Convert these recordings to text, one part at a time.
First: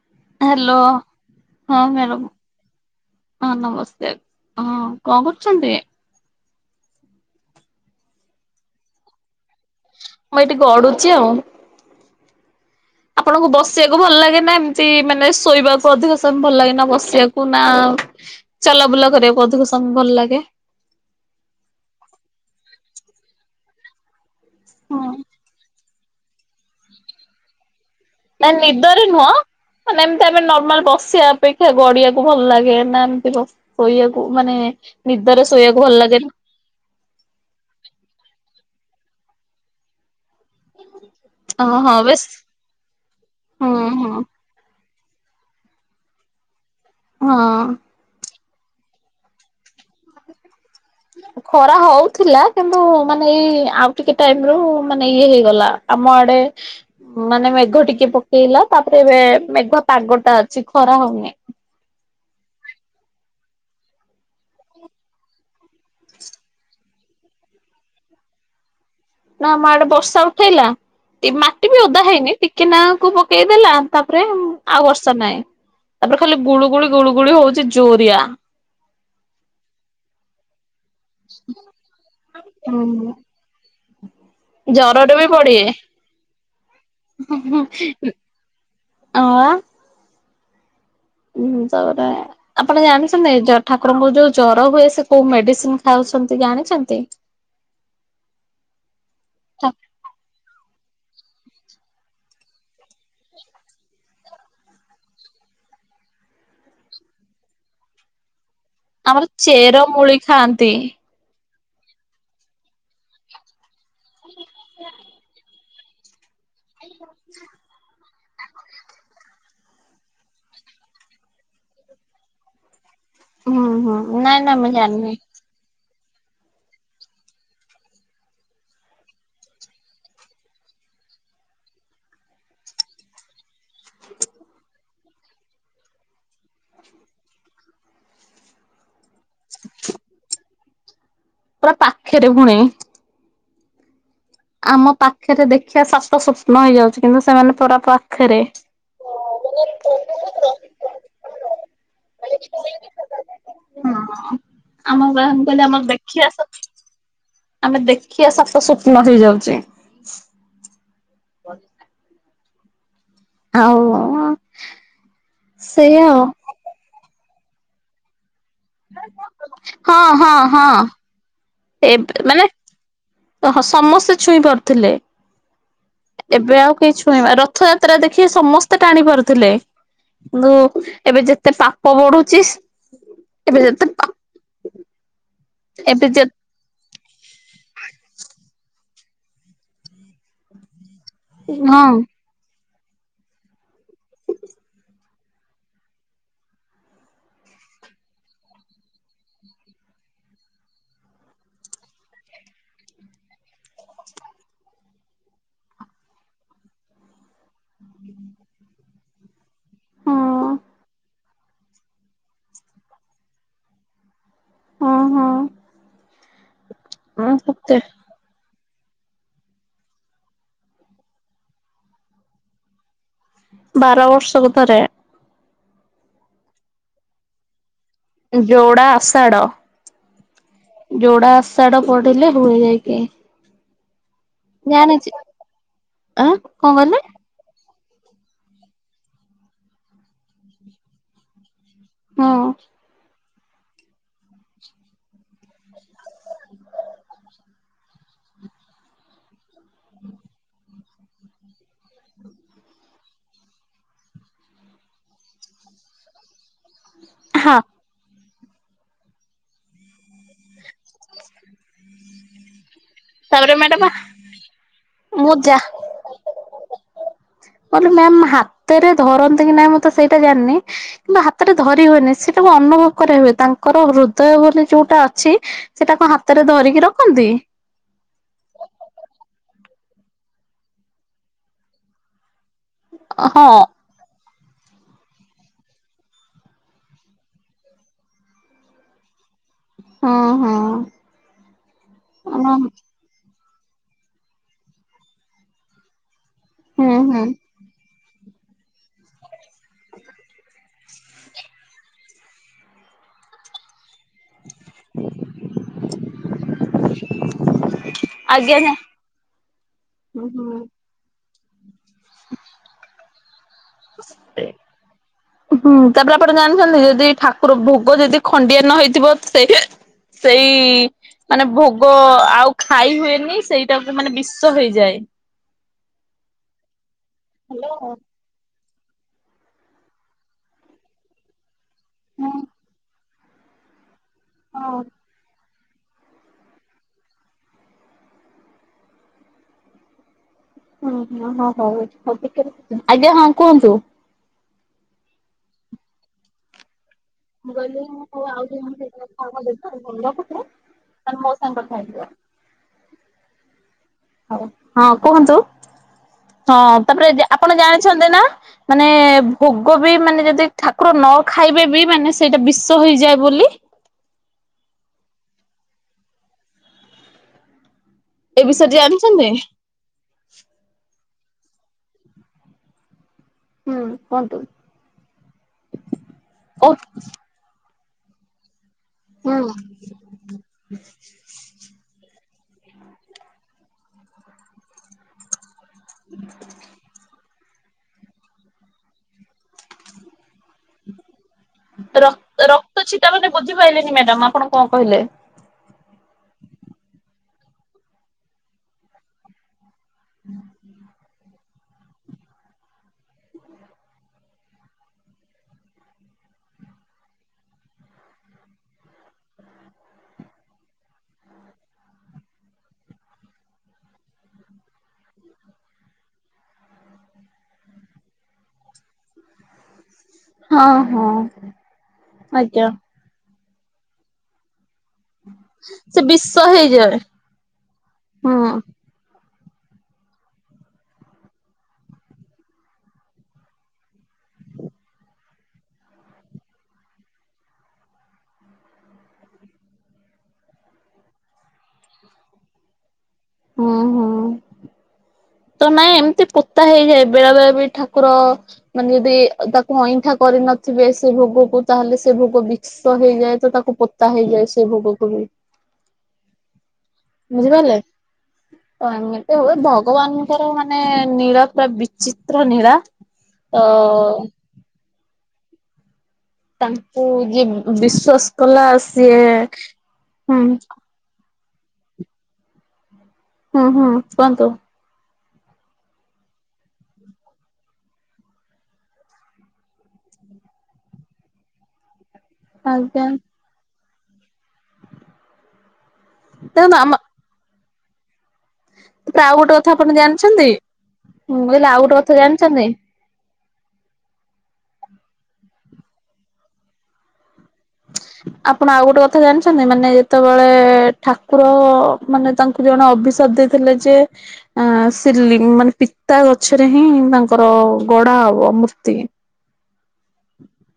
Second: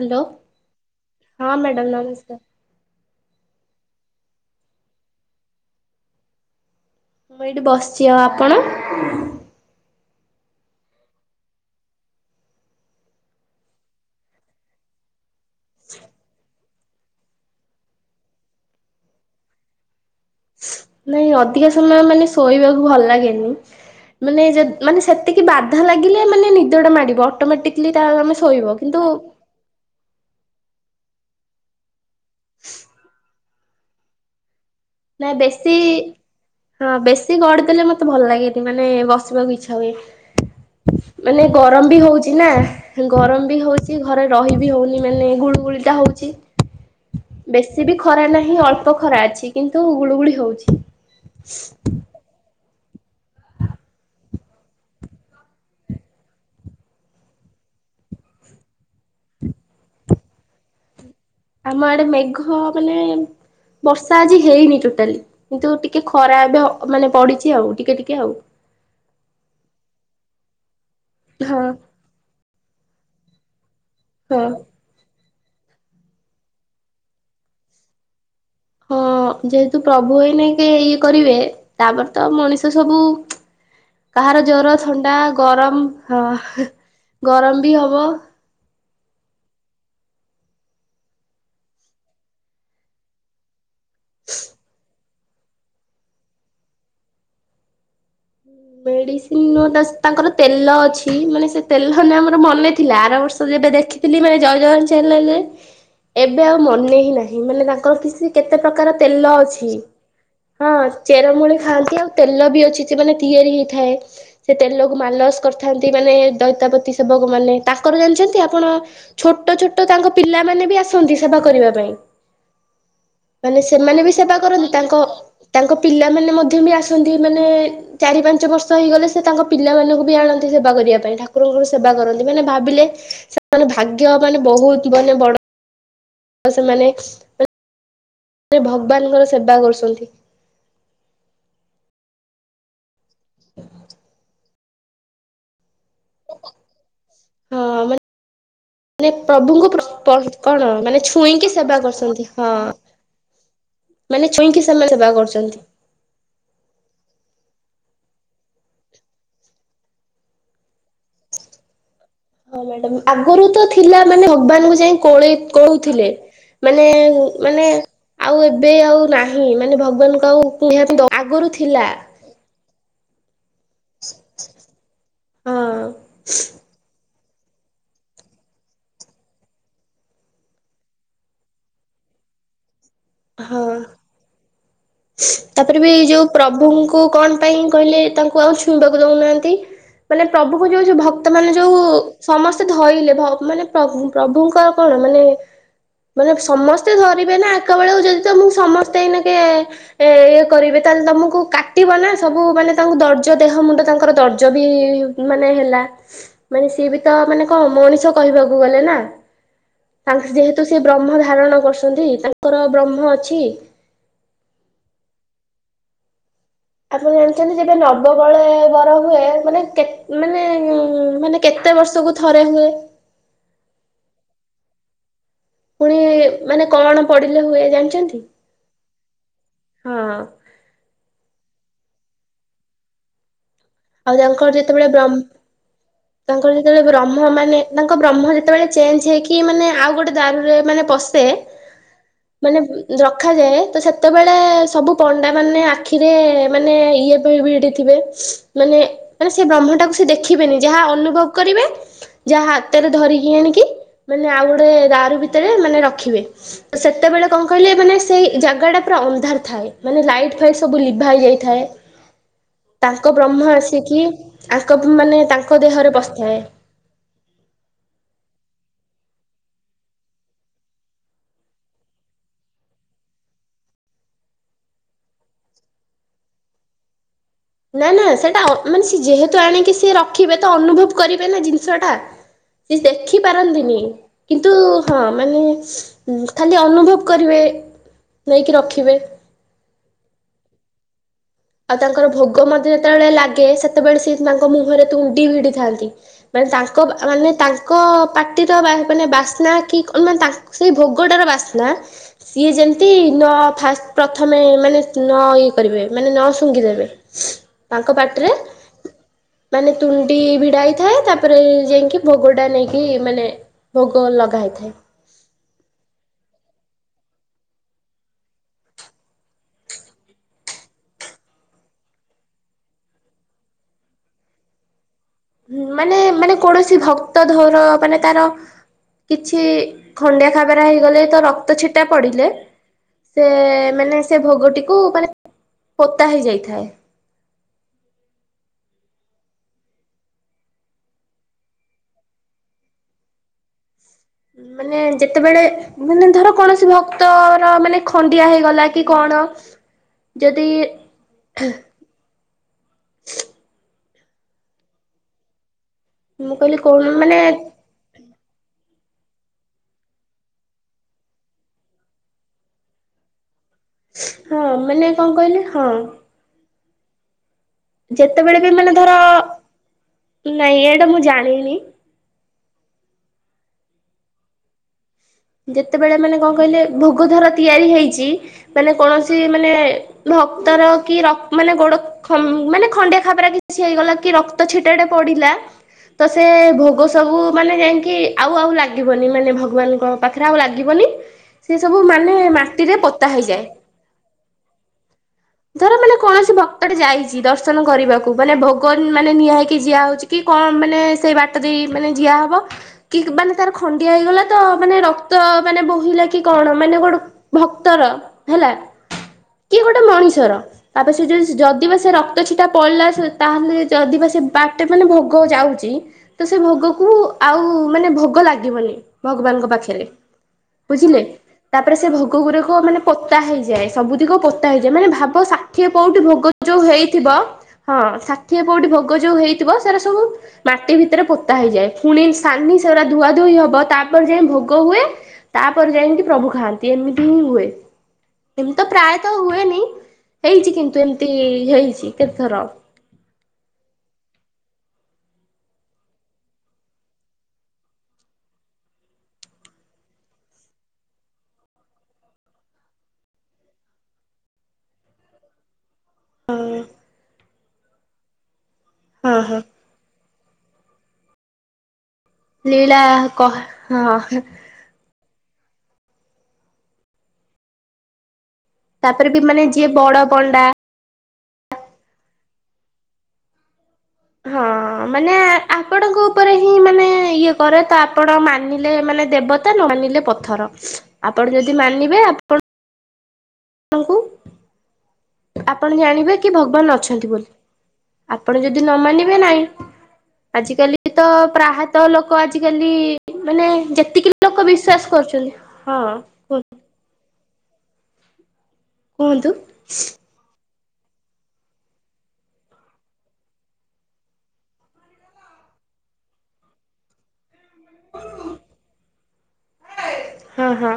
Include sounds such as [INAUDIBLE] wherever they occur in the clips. Hello hello, ହଁ madam madam ନମସ୍କାର। ହଁ ନମସ୍କାର, ହଁ କଣ କରୁଛନ୍ତି? ମୁଁ ଏଇଠି ବସିଛି ଆଉ ଆପଣ? ମୁଁ ଏଠି ଗଡୁଚି ଆଉ ଆପଣଙ୍କୁ ବସିବାକୁ ଭଲ ଲାଗେ ନା, ଏମତି ମାନେ ଶୋଇବାକୁ ଅଧିକ ସମୟ ଭଲ ଲାଗେ, ନା ବସ ଆସିବାକୁ ନା ଚଲାବୁଲା କରିବାକୁ ଅଧିକ ସମୟ ଭଲ ଲାଗେ ନାଇଁ ଅଧିକା ସମୟ ମାନେ ଶୋଇବାକୁ ଭଲ ଲାଗେନି ମାନେ, ମାନେ ହଁ ସେତିକି ବାଧା ଲାଗିଲେ ମାନେ ନିଦ ଟା ମାଡିବ, ଅଟୋମେଟିକ ନ ନିଦରେ ନୁହଁ, ମାନେ ଏମତି ଆମେ ନର୍ମାଲ ବସି ସେ ଅପେକ୍ଷା ଗଡିଆକୁ ଭଲ ଲାଗେ ନା, ଏମିତି ଶୋଇବାକୁ ମାନେ ନାଇ ନିଦରେ ବେଶୀ, ଶୋଇବାକୁ ଭଲ ଲାଗେ ହଁ, ବେଶୀ ଗଡିି ଦେଲେ, ମତେ ଭଲ ଲାଗେ। ମାନେ ବସିବାକୁ ଇଚ୍ଛା ହୁଏ। ମାନେ ହଁ ଗରମ ବି ହଁ ବେଶ ହଉଛି ନା, ଗରମ ବି ହଁ ହଉଛି ହଁ ଘରେ ରହି ବିି ହଉନି। ମାନେ ଗୁଳୁ ଗୁଳିଟା ହଉଛି, ହଁ। ବେଶୀ ବି ଖରା ନାହିଁ, ଅଳ୍ପ ଖରା ଅଛି। କିନ୍ତୁ ଗୁଳୁଗୁଳି ହଉଛି। ଖରା ହଉଥିଲା। କିନ୍ତୁ ମାନେ ଏଇ ଆଉ ଟିକେ ଟାଇମ ରୁ ମାନେ ଇଏ ହେଇଗଲା, ଆମ ଆଡେ ମାନେ ମେଘ ଟିକେ ପକେଇଲା, ତାପରେ ଏବେ ମେଘ ପାଗ ଟା ଅଛି ଖରା ହଉନି। ଆମ ଆଡେ ମେଘ, ମାନେ ବର୍ଷା ଆଜି ହେଇନି ଟୋଟାଲି କିନ୍ତୁ ଟିକେ ଖରାପ ମାନେ ପଡିଛି ଆଉ ଟିକେ ଟିକେ ଆଉ। [INAUDIBLE] ନା ଆମ ଆଡେ ବର୍ଷା ଉଠେଇଲା, ଏ ହଁ ମାଟି ବି ଓଦା ହେଇନି ଟିକେ ନାକୁ ପକେଇଦେଲା ତାପରେ ହଁ ଆଉ ବର୍ଷା ନାହିଁ, ତାପରେ ଖାଲି ଗୁଳୁଗୁଳି, ଗୁଳୁଗୁଳି ହଉଛି ଜୋରିଆ। ହଁ ଯେହେତୁ ପ୍ରଭୁ ହେଇନେ ଇଏ କରିବେ ତାପରେ ତ ମଣିଷ ସବୁ ହୁଁ କାହାର ଜର ଜରରେ ଥଣ୍ଡା ବି ପଡିବେ ଗରମ ହ ଗରମ ବି ହବ। ହଅ [UNINTELLIGIBLE] ହୁଁ ତାପରେ ଆପଣ ଜାଣିଛନ୍ତି ଠାକୁରଙ୍କ ଯୋଉ ଜର ହୁଏ ସେ କୋଉ ମେଡିସିନ ଖାଉଛନ୍ତି ଜାଣିଛନ୍ତି? ମେଡିସିନ ନୁହଁ ତାଙ୍କର ତେଲ ଅଛି। ମାନେ ସେ ତେଲ ନା ମୋର ମନେ ଥିଲା, ଆର ବର୍ଷ ଯେବେ ଦେଖିଥିଲି ମାନେ ଜୟ ଜଗ୍ନନାଥ ଚାନେଲରେ ଏବେ ଆଉ ମନେ ହିଁ ନାହିଁ ମାନେ ତାଙ୍କର କିଛି କେତେ ପ୍ରକାର ତେଲ ଆମର ଅଛି, ଚେର ମୁଳି ଖାଆନ୍ତି। ହଁ ଚେରମୂଳି ଥାନ୍ତି ଆଉ ତେଲ ବି ଅଛି ସେ ମାନେ ତିଆରି ହେଇଥାଏ, ସେ ତେଲକୁ ମାଲସ କରିଥାନ୍ତି ମାନେ ଚଇତାପତି ସେବକମାନେ, ତାଙ୍କର ଜାଣିଛନ୍ତି ଆପଣ ଛୋଟ ଛୋଟ ତାଙ୍କ ପିଲାମାନେ ବି ଆସନ୍ତି ସେବା କରିବା ପାଇଁ। ହୁଁ ମାନେ ସେମାନେ ବି ହୁଁ। ସେବା ନାଇଁ ନାଇଁ କରନ୍ତି, ମୁଁ ତାଙ୍କ ଜାଣିନି ତାଙ୍କ ପିଲାମାନେ ମଧ୍ୟ ବି ଆସନ୍ତି ମାନେ ଚାରି ପାଞ୍ଚ ବର୍ଷ ହେଇଗଲେ ସେ ତାଙ୍କ ପିଲାମାନଙ୍କୁ ବି ଆଣନ୍ତି ସେବା କରିବା ପାଇଁ, ଠାକୁରଙ୍କର ସେବା କରନ୍ତି ମାନେ ଭାବିଲେ ସେ ମାନେ ଭାଗ୍ୟ ମାନେ ବହୁତ ମାନେ ବଡ ଆଉ ସେମାନେ ଭଗବାନଙ୍କର ସେବା କରୁଛନ୍ତି। ପୁରା ପାଖରେ ପୁଣି। ଆମ ପାଖରେ ଦେଖିବା ସାତ ସ୍ୱପ୍ନ ହେଇଯାଉଛି, କିନ୍ତୁ ସେମାନେ ହଁ ପରା ମାନେ ପାଖରେ ମାନେ ପ୍ରଭୁଙ୍କୁ ପ୍ର-ପ୍ର କଣ ମାନେ ଛୁଇଁକି ସେବା କରୁଛନ୍ତି, ହଁ। ହ ମାନେ ଛୁଇଁକି ସେମାନେ ଆମ ସେବା ଗାଁ କୁ କରୁଛନ୍ତି। କହିଲେ ଆମକୁ ଦେଖି ଆସ। ଆମେ ଦେଖିବା ସାତ ସ୍ୱପ୍ନ ହେଇଯାଉଛି। [UNINTELLIGIBLE] ହଁ ମ୍ୟାଡ଼ମ୍। ଆଗରୁ ତ ଆଉ ଥିଲା ମାନେ ଭଗବାନଙ୍କୁ ଯାଇ କୋଳେଇ କୋ, ସେଇଆ ଆଉ। ମାନେ ମାନେ ଆଉ ଏବେ ଆଉ ନାହିଁ ମାନେ ହଁ ଭଗବାନଙ୍କୁ ହଁ ଆଉ ହଁ ନିହାତି ଆଗରୁ ଥି ଏବେ ମାନେ ଓ ହଁ ସମସ୍ତେ ଛୁଇଁ ପାରୁଥିଲେ, ହଁ ଏବେ ଆଉ କେହି ଛୁ ଇବା ରଥଯାତ୍ରା ଦେଖିବେ ସମସ୍ତେ ଟାଣି ପାରୁଥିଲେ। କିନ୍ତୁ ଏବେ ଯେତେ ପାପ ବଢୁଛି ଏବେ ହଁ। ଯେତେ ପା ତାପରେ ବି ଏଇ ଏବେ ଯେ ଯୋଉ ପ୍ରଭୁଙ୍କୁ କଣ ପାଇଁ କହିଲେ ତାଙ୍କୁ ଆଉ ଛୁଇଁବାକୁ ଇ ଦୋଉ ନାହାନ୍ତି ମାନେ ପ୍ରଭୁଙ୍କୁ ଯୋଉ ଯୋ ଭକ୍ତ ମାନେ ଯୋଉ ହଁ। ସମସ୍ ଧଇଲେ ଭ ମାନେ ପ୍ରଭୁ ପ୍ରଭୁଙ୍କର କଣ ମାନେ ମାନେ ସମସ୍ତେ ଧରିବେ ନା ଏକା ବେଳକୁ ଯଦି ତମକୁ ସମସ୍ତେ ଏଇନା କେ ଏ ଇଏ କରିବେ ତାହେଲେ ତମକୁ କାଟିବ ନା ସବୁ ମାନେ ତାଙ୍କୁ ଦର୍ଜ ଦେହ ମୁଣ୍ଡ ତାଙ୍କର ଦର୍ଜ ବି ମାନେ ହେଲା ମାନେ ସିଏ ବି ତ ମାନେ କଣ ମଣିଷ କହିବାକୁ ଗଲେ ନା। ତା ହଁ ଯେହେତୁ ସେ ବ୍ରହ୍ମ ଧାରଣ କରୁଛନ୍ତି, ତାଙ୍କର ବ୍ରହ୍ମ ଅଛି। ହଁ ଆପଣ ହଁ ଜାଣିଛନ୍ତି ଯେବେ ସତେ ନବକଳେବର ର ହୁଏ ମାନେ କେତ ମାନେ ମାନେ କେତେ ବର୍ଷକୁ ଥରେ ହୁଏ? ବାର ବର୍ଷକୁ ଥରେ। ପୁଣି ମାନେ କଣ ପଡିଲେ ହୁଏ ଜାଣି ଯୋଡା ଆଷାଢ ହଁ ଯୋଡାସ ସଢ଼ ପଡିଲେ ହୁଏ ଯାଇକି। ଆଉ ତାଙ୍କର ଯେତେବେଳେ ଜାଣିଛି ବ୍ରହ୍ମ ଆଁ ତାଙ୍କର କଣ ଯେତେବେଳେ କହିଲେ ବ୍ରହ୍ମ ମାନେ ତାଙ୍କ ବ୍ରହ୍ମ ଯେତେବେଳେ ଚେଞ୍ଜ ହେଇକି ମାନେ ଆଉ ଗୋଟେ ଦାରୁରେ ମାନେ ପଶେ ହଁ ମାନେ ର ରଖାଯାଏ ତ ସେତେବେଳେ ସବୁ ପଣ୍ଡା ମାନେ ଆଖିରେ ମାନେ ଇଏ ଭି-ଭିଡ଼ି ଥିବେ। ମାନେ ମାନେ ସେ ବ୍ରହ୍ମଟାକୁ ସେ ଦେଖିବେନି ଯାହା ଅନୁଭବ କରିବେ। ଯାହା ହାତରେ ଧରିକି ଆଣିକି, ମାନେ ଆଉ ଗୋଟେ ଦାରୁ ଭିତରେ ମାନେ ରଖିବେ। ସେତେବେଳେ କଣ ହଁ କହିଲେ ମାନେ ସେଇ ଜାଗାଟା ପୁରା ଅନ୍ଧାର ଥାଏ ମାନେ ଲାଇଟ୍ ଫାଇଟ ସବୁ ଲିଭା ହେଇ ଯାଇଥାଏ, ତା ବ୍ରହ୍ମ ତାପରେ ମ୍ୟାଡାମ ଆସିକି, ଆଙ୍କ ମାନେ ମୁଁ ଯା ତାଙ୍କ ଦେହରେ ପଶିଥାଏ। [UNINTELLIGIBLE] କ ମ୍ୟା ହାତରେ ଧରନ୍ତି କି ନାଇଁ ମୁଁ ତ ସେଇଟା ଜାଣିନି କିମ୍ବା ହାତରେ ଧରି ହୁଏନି ସେଟା ଅନୁଭବ କରାହୁଏ, ତାଙ୍କର ହୃଦୟ ବୋଲି ଯୋଉଟା ଅଛି, ସେଟାକୁ ହାତରେ ଧରିକି ରଖନ୍ତି। ନା, ନା, ସେଇଟା ମାନେ ଯେହେତୁ ଆଣିକି ସିଏ ରଖିବେ ତ ଅନୁଭବ କରିବେ ନା, ଜିନିଷ ଟା ସିଏ ଦେଖି ହଁ ପାରନ୍ତିନି? କିନ୍ତୁ ହଁ ମାନେ ଖାଲି ଅନୁଭବ କରିବେ। ନେଇକି ରଖିବେ। ହୁଁ ହୁଁ ଆଉ ତାଙ୍କର ଭୋଗ ମଧ୍ୟ ଯେତେବେଳେ ଲାଗେ ସେତେବେଳେ ସିଏ ତାଙ୍କ ମୁହଁରେ ତୁଣ୍ଡି ଭିଡି ଥାନ୍ତି। ମାନେ, ତାଙ୍କ ହୁଁ ମାନେ, ତାଙ୍କ ପାଟିର ମାନେ ବାସ୍ନା କି, ମାନେ ତାଙ୍କ ସେଇ ଭୋଗଟାର ବାସ୍ନା, ସିଏ ଯେମତି ନ ଫାଷ୍ଟ ପ୍ରଥମେ ମାନେ ନ ଇଏ କରିବେ, ମାନେ ନ ଶୁ [UNINTELLIGIBLE] ଦେବେ, ତାଙ୍କ ପାଟିରେ ଆଜ୍ଞା ମାନେ ତୁଣ୍ଡି ହୁଁ ହୁଁ ଭିଡ ହେଥାଏ, ତା ତାପରେ ଯାଇକି, ଭୋଗ ଟା ନେଇକି ମାନେ ଭୋଗ ଲଗା ହେଇଥାଏ ହୁଁ, ତାପରେ ଆପଣ ଜାଣିଛନ୍ତି? ଯ ଠାକୁର ଭୋଗ ଯଦି ଖଣ୍ଡିଆ ନ ହେଇଥିବ, ସେଇ, ସେଇ ମାନେ ଭୋଗ ଆଉ ଖାଇ ହୁଏନି, ସେଇଟା ବି ମାନେ ବିଷ ହେଇଯାଏ। ମାନେ, ମାନେ, କୌଣସି ଭକ୍ତ ଧର ମାନେ, ତାର କିଛି ଖଣ୍ଡିଆ ଖାବାର ହେଇଗଲେ ତ ରକ୍ତ ଛିଟା ପଡିଲେ ସେ ମାନେ ସେ ଭୋଗଟିକୁ, ମାନେ ପୋତା ହେଇଯାଇଥାଏ। ଓ ହଁ ହଁ ହଉ ହଉିକ [UNINTELLIGIBLE] ଆଜ୍ଞା ହଁ କୁହନ୍ତୁ। ମାନେ, ଯେତେବେଳେ -ମାନେ ଧର କୌଣସି ଭ ମୁ ଗଲେ ଆଉ ଖ ଦେ କଣ ଗଙ୍ଗା ପତ ଯଦି [UNINTELLIGIBLE] ତାନ ମୋସଙ୍ଗ କରିଥା ହେ [UNINTELLIGIBLE] ହଁ କୁହନ୍ତୁ, ମୁଁ ହଁ କହିଲି କଣ ମାନେ ତାପରେ ଆପଣ ଜାଣିଛନ୍ତି ନା? ମାନେ, ଭୋଗ ବି ମାନେ ଯଦି ଠାକୁର ନ ଖାଇବେ ବି ମାନେ ସେଇଟା ବିଷ ହେଇଯାଏ ବୋଲି। ହଁ, ମାନେ କଣ କହିଲେ -ହଁ ଯେତେବେଳେ ଏ ବି ବିଷୟରେ ମାନେ ଧର, ଜାଣିଛନ୍ତି ନାଇଁ ଏଇଟା ମୁଁ ଜାଣିନି ହୁଁ, କୁହନ୍ତୁ? ଯେତେବେଳେ ମାନେ କଣ କହିଲେ -ଭୋଗ ଧର ତିଆରି ହେଇଛି ମାନେ କୌଣସି ମାନେ, ଭକ୍ତର କି ର ମାନେ ଗୋଡ ମାନେ ଖଣ୍ଡିଆ ଖାବରା କିଛି ହେଇଗଲା କି ରକ୍ତ ଛିଟାଡେ ପଡିଲା, ତ, ସେ ଭୋଗ ସବୁ ମାନେ ଯାଇକି ଆଉ ଆଉ ଲାଗିବନି, ମାନେ ଭଗବାନଙ୍କ ପାଖରେ ଆଉ ଲାଗିବନି। ସେ ସବୁ ର ମାନେ ମାଟିରେ ରକ୍ତ ପୋତା ଛିଟା ମାନେ ହେଇଯାଏ, ବୁଝିପାଇଲେନି ମ୍ୟାଡାମ ଆପଣ କଣ କହିଲେ। ଧର ମାନେ କୌଣସି ଭକ୍ତଟେ ଯାଇଛି ଦର୍ଶନ କରିବାକୁ, ମାନେ ଭଗବାନ, ମାନେ ନିଆହା ହେଇକି ଯିଆ ହଉଛି। କି କଁ ମାନେ ସେଇ ବାଟ ଦେଇ ମାନେ ଜିଆ ହବ କି ମାନେ ତାର ଖଣ୍ଡିଆ ହେଇଗଲା ତ, ମାନେ ରକ୍ ଭକ୍ତ ମାନେ ବୋହିଲା କି କଣ? ମାନେ ଗୋଟେ ଭକ୍ତର ହେଲା କିଏ ଗୋଟେ ମଣିଷର ତାପରେ ସେ ଯଉ ଯଦି ବା ସେ ରକ୍ତ ଛିଟା ପଡିଲା, ତାହେଲେ ଯଦି ବା ସେ ବାଟେ ମାନେ ଭୋଗ ଯାଉଛି ତ ସେ ଭୋଗ କୁ ଆଉ ମାନେ ଭୋଗ ଲାଗିବନି। ଭଗବାନଙ୍କ ପାଖରେ ହଁ ବୁଝିଲେ, ହଁ ତାପରେ ସେ ଭୋଗଗୁରାକ ଆଜ୍ଞା ମାନେ ପୋତା ହେଇଯିବ ଏ ସବୁତିକ ପୋତା ହେଇ ଯେମାନେ ଭାବ ଷାଠିଏ ପୋଉଠି ସେ ଭୋଗ ବିଷ ଯୋଉ ହେଇଯାଏ ହେଇଥିବ ହଁ ଷାଠିଏ ହୁଁ। ପୋଉଠି ଭୋଗ ଯୋଉ ହେଇ ସେରା ସବୁ ମାଟି ଭିତରେ ପୋତା ହେଇଯାଏ ପୁଣି ସାନି ସୋ ଧୁଆ ଧୋଇ ହବ, ତାପରେ ଯାଏଁ ଭୋ ଭୋଗ ହୁଏ, ତାପରେ ଯାଇ ପ୍ରଭୁ ଖାଆନ୍ତି, ଏମିତି ହିଁ ହୁଏ। ଏମିତି ତ ପ୍ରାୟତଃ ହୁଏନି। ହେଇଛି କିନ୍ତୁ ଏମିତି ହେଇଛି କେତେଥର। ହଁ ହଁ। ତ ନାଇଁ ଏମିତି ପୋତା ହେଇଯାଏ, ବେଳେ ବେଳେ ବି ଠାକୁର ମାନେ ଯଦି ତାକୁ ଅଇଁଠା କରି କରି ନଥିବେ ସେ ଭୋଗକୁ ତାହେଲେ ସେ ଭୋଗ ବିିଷ ହେଇଯାଏ ତ ତାକୁ ପୋତା ହେଇଯାଏ ସେ ଭୋଗକୁ ବି। ଆ ବୁଝିପାରିଲେ ହଁ ହଁ ଏମିତି ହୁଏ ଭଗବାନଙ୍କର ମାନେ ନୀଳା ପୁରା ବିଚିତ୍ର। ଚିତ୍ରନୀଳା ଲୀଳା କହ ତ ହଁ ତାଙ୍କୁ ଯିଏ ବିଶ୍ଵାସ କଲା ତାପରେ ସିଏ ବି ମାନେ ଯିଏ ବଡ ହୁଁ। ପଣ୍ଡା ହୁଁ ହୁଁ କୁହନ୍ତୁ। ହଁ ମାନେ ଆପଣଙ୍କ ଉପରେ ହିଁ ମାନେ ଇଏ କରେ ତ ଆପଣ ମାନିଲେ ମାନେ ଦେବତା ନ ମାନିଲେ ପଥର। ଆପଣ ଯଦି ମାନିବେ ଆପ ଆଜ୍ଞା। ଆପଣଙ୍କୁ ଆପଣ ଜାଣିବେ କି ଦେଖନ୍ତୁ ଭଗବାନ ଆମ ଅଛନ୍ତି ବୋଲି। ଆପଣ ଯଦି ନ ମାନିବେ ତାପରେ ଆଉ ନାଇଁ। ଗୋଟେ କଥା ଆପଣ ଜାଣିଛନ୍ତି ଆଜିକାଲି ତ ମୁଁ କହିଲି ଆଉ ପ୍ରାୟତଃ ଗୋଟେ କଥା ଲୋକ ଜାଣିଛନ୍ତି ଆଜିକାଲି ମାନେ ଯେତିକି ବି ଲୋକ ବିଶ୍ଵାସ କରୁଛନ୍ତି ହଁ କୁହନ୍ତୁ। ଆପଣ ଆଉ ଗୋଟେ କଥା କୁହନ୍ତୁ ଜାଣିଛନ୍ତି ମାନେ ଯେତେବେଳେ ଠାକୁର ମାନେ ତାଙ୍କୁ ଜଣେ ଅଭିଶାପ ଦେଇଥିଲେ ଯେ ଏ ସେ ଲି ମାନେ ପିତା ଗଛରେ ହିଁ ତାଙ୍କର ଗଡା ହବ ମୂର୍ତ୍ତି। ହଁ ହଁ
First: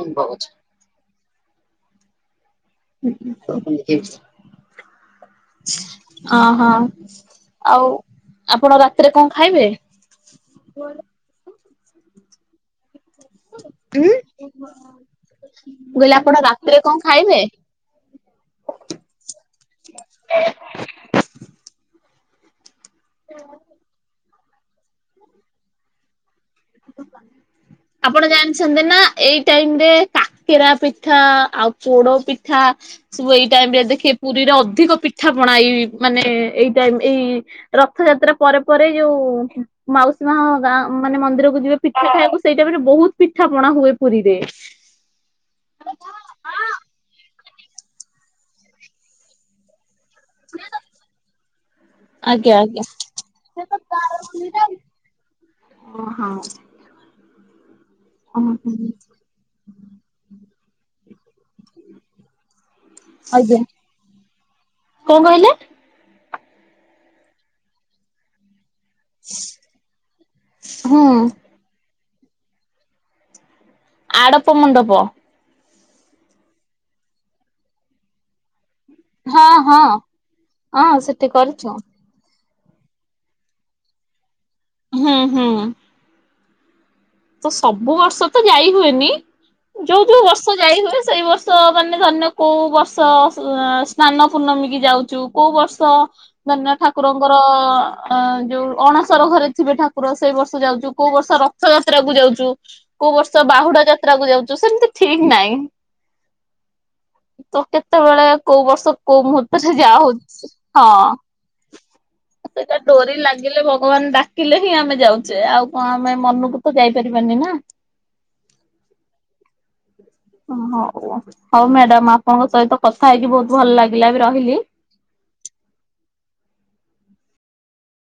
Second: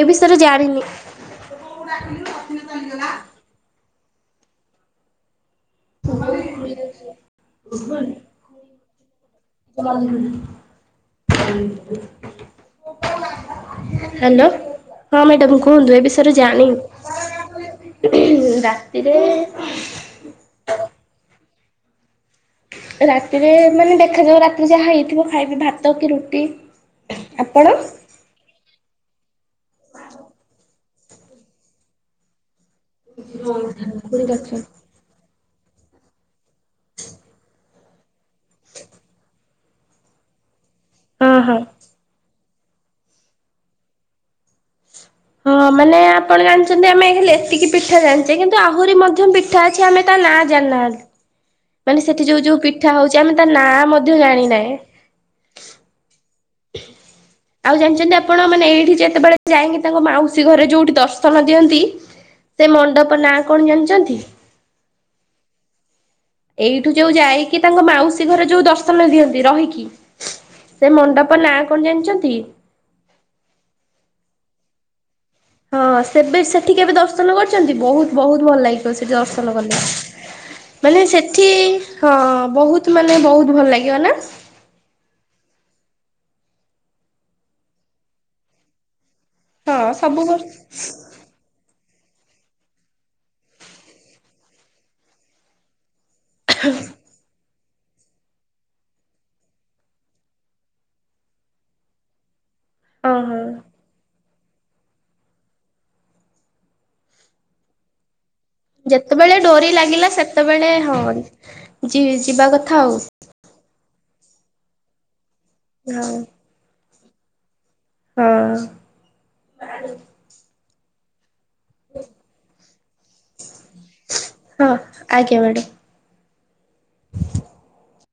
ଏ ବିଷୟରେ ଜାଣିନି। ଡାକିଲୁ ପୁଣି ଚାଲିଗଲା। [INAUDIBLE] [INAUDIBLE] ଅହଁ ଆଉ ଆପଣ ରାତିରେ କଣ ଖା? [INAUDIBLE] ଉଁ। ହ୍ୟାଲୋ ହଁ ମ୍ୟାଡାମ କୁହନ୍ତୁ ମୁଁ କହିଲି ଏବିଷୟରେ ଆପଣ ରାତିରେ କଣ ଖାଇବେ? ଜାଣିନି। [INAUDIBLE] ରାତିରେ ରାତିରେ ମାନେ ଦେଖାଯାଉ ରାତିରେ ଯାହା ହେଇଥିବ ଖାଇବି ଭାତ କି ରୁ ଆପଣ ଜାଣିଛନ୍ତି ନା ଏଇ ଟାଇମ ରେ କାକେରା ପି ପିଠା ଆଉ ପୋଡ ପିଠା ସବୁ ଏଇ ଟାଇମ ରେ ଦେଖେ ପୁରୀରେ ଅଧିକ ପିଠା ପଣା ଏଇ ମାନେ ଏଇ ଟାଇମ ଏଇ ରଥଯାତ୍ରା ପରେ ପରେ ଯୋଉ ମାଉସୀ ମା ଗାଁ ମାନେ ହଁ ହଁ। ମନ୍ଦିରକୁ ଯିବେ ପିଠା ଖାଇବାକୁ ସେଇ ଟାଇମରେ ବହୁତ ପିଠା ପଣା ହୁଏ ପୁରୀରେ। ହଁ ମାନେ ଆପଣ ଜାଣିଛନ୍ତି ଆମେ ହେଲେ ଏତିକି ପିଠା ଜାଣିଛେ କିନ୍ତୁ ଆହୁରି ମଧ୍ୟ ପିଠା ଅଛି ଆମେ ତ ନାଁ ଜାଣି ନାହାନ୍ତି। ମାନେ ସେଠି ଯୋଉ ଆଜ୍ଞା ଯୋଉ ଆଜ୍ଞା। ପିଠା ହଉଛି ଆମେ ତା ନାଁ ମଧ୍ୟ ଜାଣିନାହେଁ। ଓହୋ। ଆଉ ଜାଣିଛନ୍ତି ଆପଣ ମାନେ ଓହୋ ଏଇଠି ଯେତେବେଳେ ଯାଇକି ତାଙ୍କ ମାଉସୀ ଘରେ ଯୋଉଠି ଦର୍ଶନ ଦିଅନ୍ତି ସେ ମଣ୍ଡପ ନାଁ କଣ ଆଜ୍ଞା। ଜାଣିଛନ୍ତି? କଣ କହିଲେ? ଏଇଠୁ ଯୋଉ ଯାଇକି ତାଙ୍କ ମାଉସୀ ଘରେ ଯୋଉ ଦର୍ଶନ ଦିଅନ୍ତି ରହିକି। ସେ ହୁଁ। ମଣ୍ଡପ ନାଁ କଣ ଜାଣିଛନ୍ତି? ଆଡ଼ପ ମଣ୍ଡପ। ହଁ ସେବେ ସେଠି କେବେ ଦର୍ଶନ କରିଛନ୍ତି। ବହୁତ ବହୁତ ଭଲ ଲାଗେ। ସେଠି ହଁ ଦର୍ଶନ କଲେ ହଁ ହଁ ମାନେ ସେଠି କରିଛୁ। ହଁ ବହୁତ ମାନେ ବହୁତ ଭଲ ଲାଗିବ ନା ହଁ ହଁ ତ ସବୁ ବର୍ଷ ତ ଯାଇ ହୁଏନି। ହଁ ଯୋଉ ସବୁ ଯୋଉ ବର୍ଷ ଯାଇ ହୁଏ ସେଇ ବର୍ଷ ମାନେ ଧନ୍ୟ କୋଉ ବର୍ଷ ସ୍ନାନ ପୂର୍ଣ୍ଣମୀ କି ଯାଉଛୁ କୋଉ ବର୍ଷ ମାନେ ଠାକୁରଙ୍କର ଅ ଯୋଉ ଅଣସର ଘରେ ଥିବେ ଠାକୁର ସେଇ ବର୍ଷ ଯାଉଛୁ। କୋଉ ବର୍ଷ ରଥ ଯାତ୍ରା କୁ ଯାଉଛୁ। କୋଉ ହଁ ହଁ ବର୍ଷ ବାହୁଡା ଯାତ୍ରା କୁ ଯାଉ। ତ ସେମତି ଠିକ ନାହିଁ। ତ କେତେବେଳେ କୋଉ ବର୍ଷ କୋଉ ଯେତେବେଳେ ଡୋରି ମୁହୂର୍ତ୍ତରେ ଲାଗିଲା ଯାଉ। ସେତେବେଳେ ହଁ ଯି ଯିବା ସେଟା କଥା ଆଉ। ଡୋରି ଲାଗେ ହେଲେ ଭଗବାନ ଡାକିଲେ ହିଁ ଆମେ ଯାଉଛେ ଆଉ କଣ ହଁ ଆମେ ମନକୁ ତ ଯାଇପାରିବାନି ନା। ହଁ। ହଁ ଓ ହୋଉ ମ୍ୟାଡାମ୍ ଆପଣଙ୍କ ସହିତ କଥା ହେଇକି ବହୁତ ଭଲ ଲାଗିଲା। ଏବେ ରହିଲି। ହଁ ଆଜ୍ଞା ମ୍ୟାଡ଼ାମ।